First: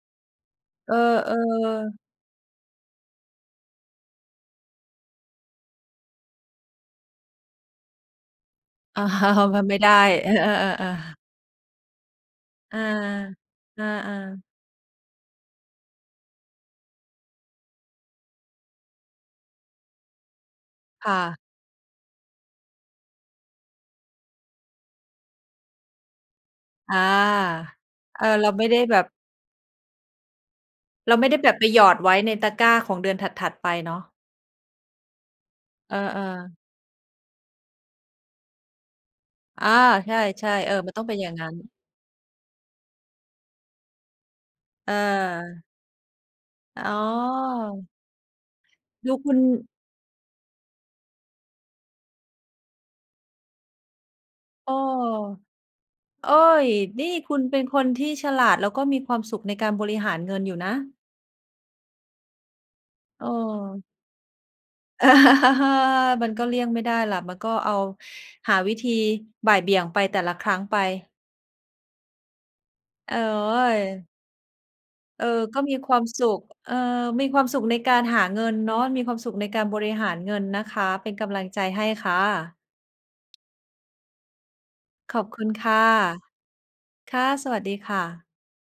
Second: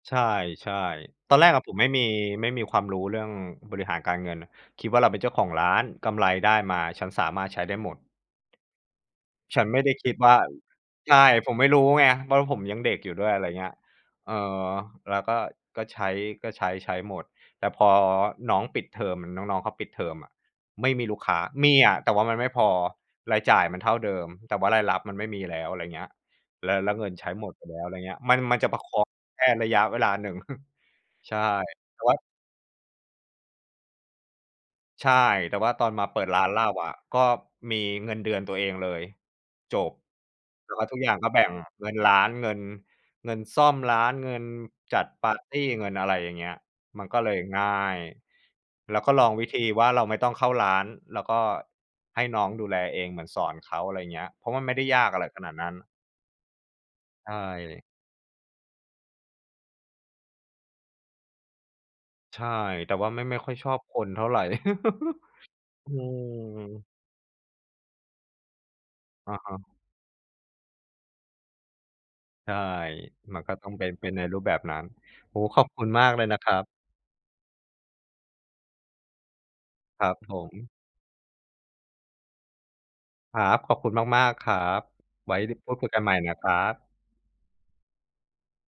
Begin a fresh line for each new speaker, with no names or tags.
ใช่
เออ
ๆ ตอนแรกอะผมไม่
ๆ
มี ไม่มีความรู้เรื่องบริหารการเงิน คิดว่าเราเป็นเจ้าของร้าน กำไรได้มาฉันสามารถใช้ได้หมด
อ้าว
ฉ
มั
ัน
นไม
ไ
่
ม่
ไ
ไ
ด
ด้
้
คิด
เ
ว
อ
่า
อ ๆ
ใ
ๆ ๆ
ช่ ผมไม่รู้ไงว่า ผม
อ
ยั
า
งเด็กอยู่ด้วย อะไรอย่างเงี้ย
อา
เออ
ๆ
แล้วก็ ก็ใช้ ก็ใช้ ใช้หมด แต่พอน้องปิดเทอม น้อง ๆ เขาปิดเทอมอะ ไม่มี
ค่
ลูกค
ะ
้า มีอะแต่ว่ามันไม่พอ รายจ่ายมันเท่าเดิม แต่ว่ารายรับมันไม่มีแล้ว อะไรอย่างเงี้ย แล้ว แล้
อ
ว
า
เงินใช้หมดไปแล้ว อะไรอย่างเงี้ย
เออ
มัน
เรา
มั
ไ
น
ม
จ
่
ะ
ไ
ป
ด้
ระค
แบ
อ
บ
งแค่ระยะเวลาหนึ่ง
เราไม่
ใช
ได
่
้แบบไปหยอ
แต
ด
่
ไ
ว
ว
่า
้ในตะกร้าของเดือนถัด ๆ ไปเนาะ
ใช่ แต่ว่าตอน
เออ
มาเปิดร้าน
ๆ
เหล้าอะ ก็มีเงินเดือนตัวเองเลย
อา
จบ
ใช่ ๆ
แ
เ
ต
อ
่
อ
ว่า
มั
ท
น
ุก
ต้อ
อ
ง
ย
เ
่
ป
า
็
ง
นอ
ก
ย
็
่าง
แบ่
งั้
ง
น
เงินร้าน เงิน เงินซ่อมร้าน เงินจัดปาร์ตี้
เออ
เงินอะไรอย่างเงี้ย
อ๋
มันก็เลยง่า
อ
ย แล้วก
ด
็
ู
ลอ
ค
ง
ุณ
วิธีว่าเราไม่ต้องเข้าร้าน แล้วก็ให้น้องดูแลเอง เหมือนสอนเขา อะไรอย่างเงี้ย เพราะว่า
เ
ไ
อ
ม่
อ
ได้ยากอะไรขนาดนั้น
โอ๊ย! นี่
ใช
คุณเป็นค
่
นที่ฉลาด แล้วก็มีความสุขในการบริหารเงินอยู่นะ
ใช่ แต่ว่าไม
เ
่ ไม่ค่อยชอบ
ออ
คนเท่าไร
เออ
อื
มันก็เลี่ยงไม่
ม
ได้ล่ะ มันก็เอา หาวิธี
อะฮ
บ่าย
ะ
เบี่ยงไป แต่ละครั้งไป
ใช่
โอ๊
มันก็ต้องเป็น เ
ย!
ป็นในรูปแบบนั้น
เออ
โอ้โฮ
ก
ข
็
อบ
มี
คุ
ค
ณ
วา
ม
ม
ากเ
ส
ลย
ุ
นะ
ข
ครับ
เออ มีความสุขในการหาเงินเนาะ มีความสุขในการบริ
ค
ห
ร
า
ั
ร
บ
เง
ผ
ินน
ม
ะคะ เป็นกำลังใจให้ค่ะ
ครับ ขอบคุณมาก ๆ ครับ
ขอบ
ไว้
คุณค
พู
่
ด
ะ
คุยกันใหม่นะครับ
ค่ะ สวัสดีค่ะ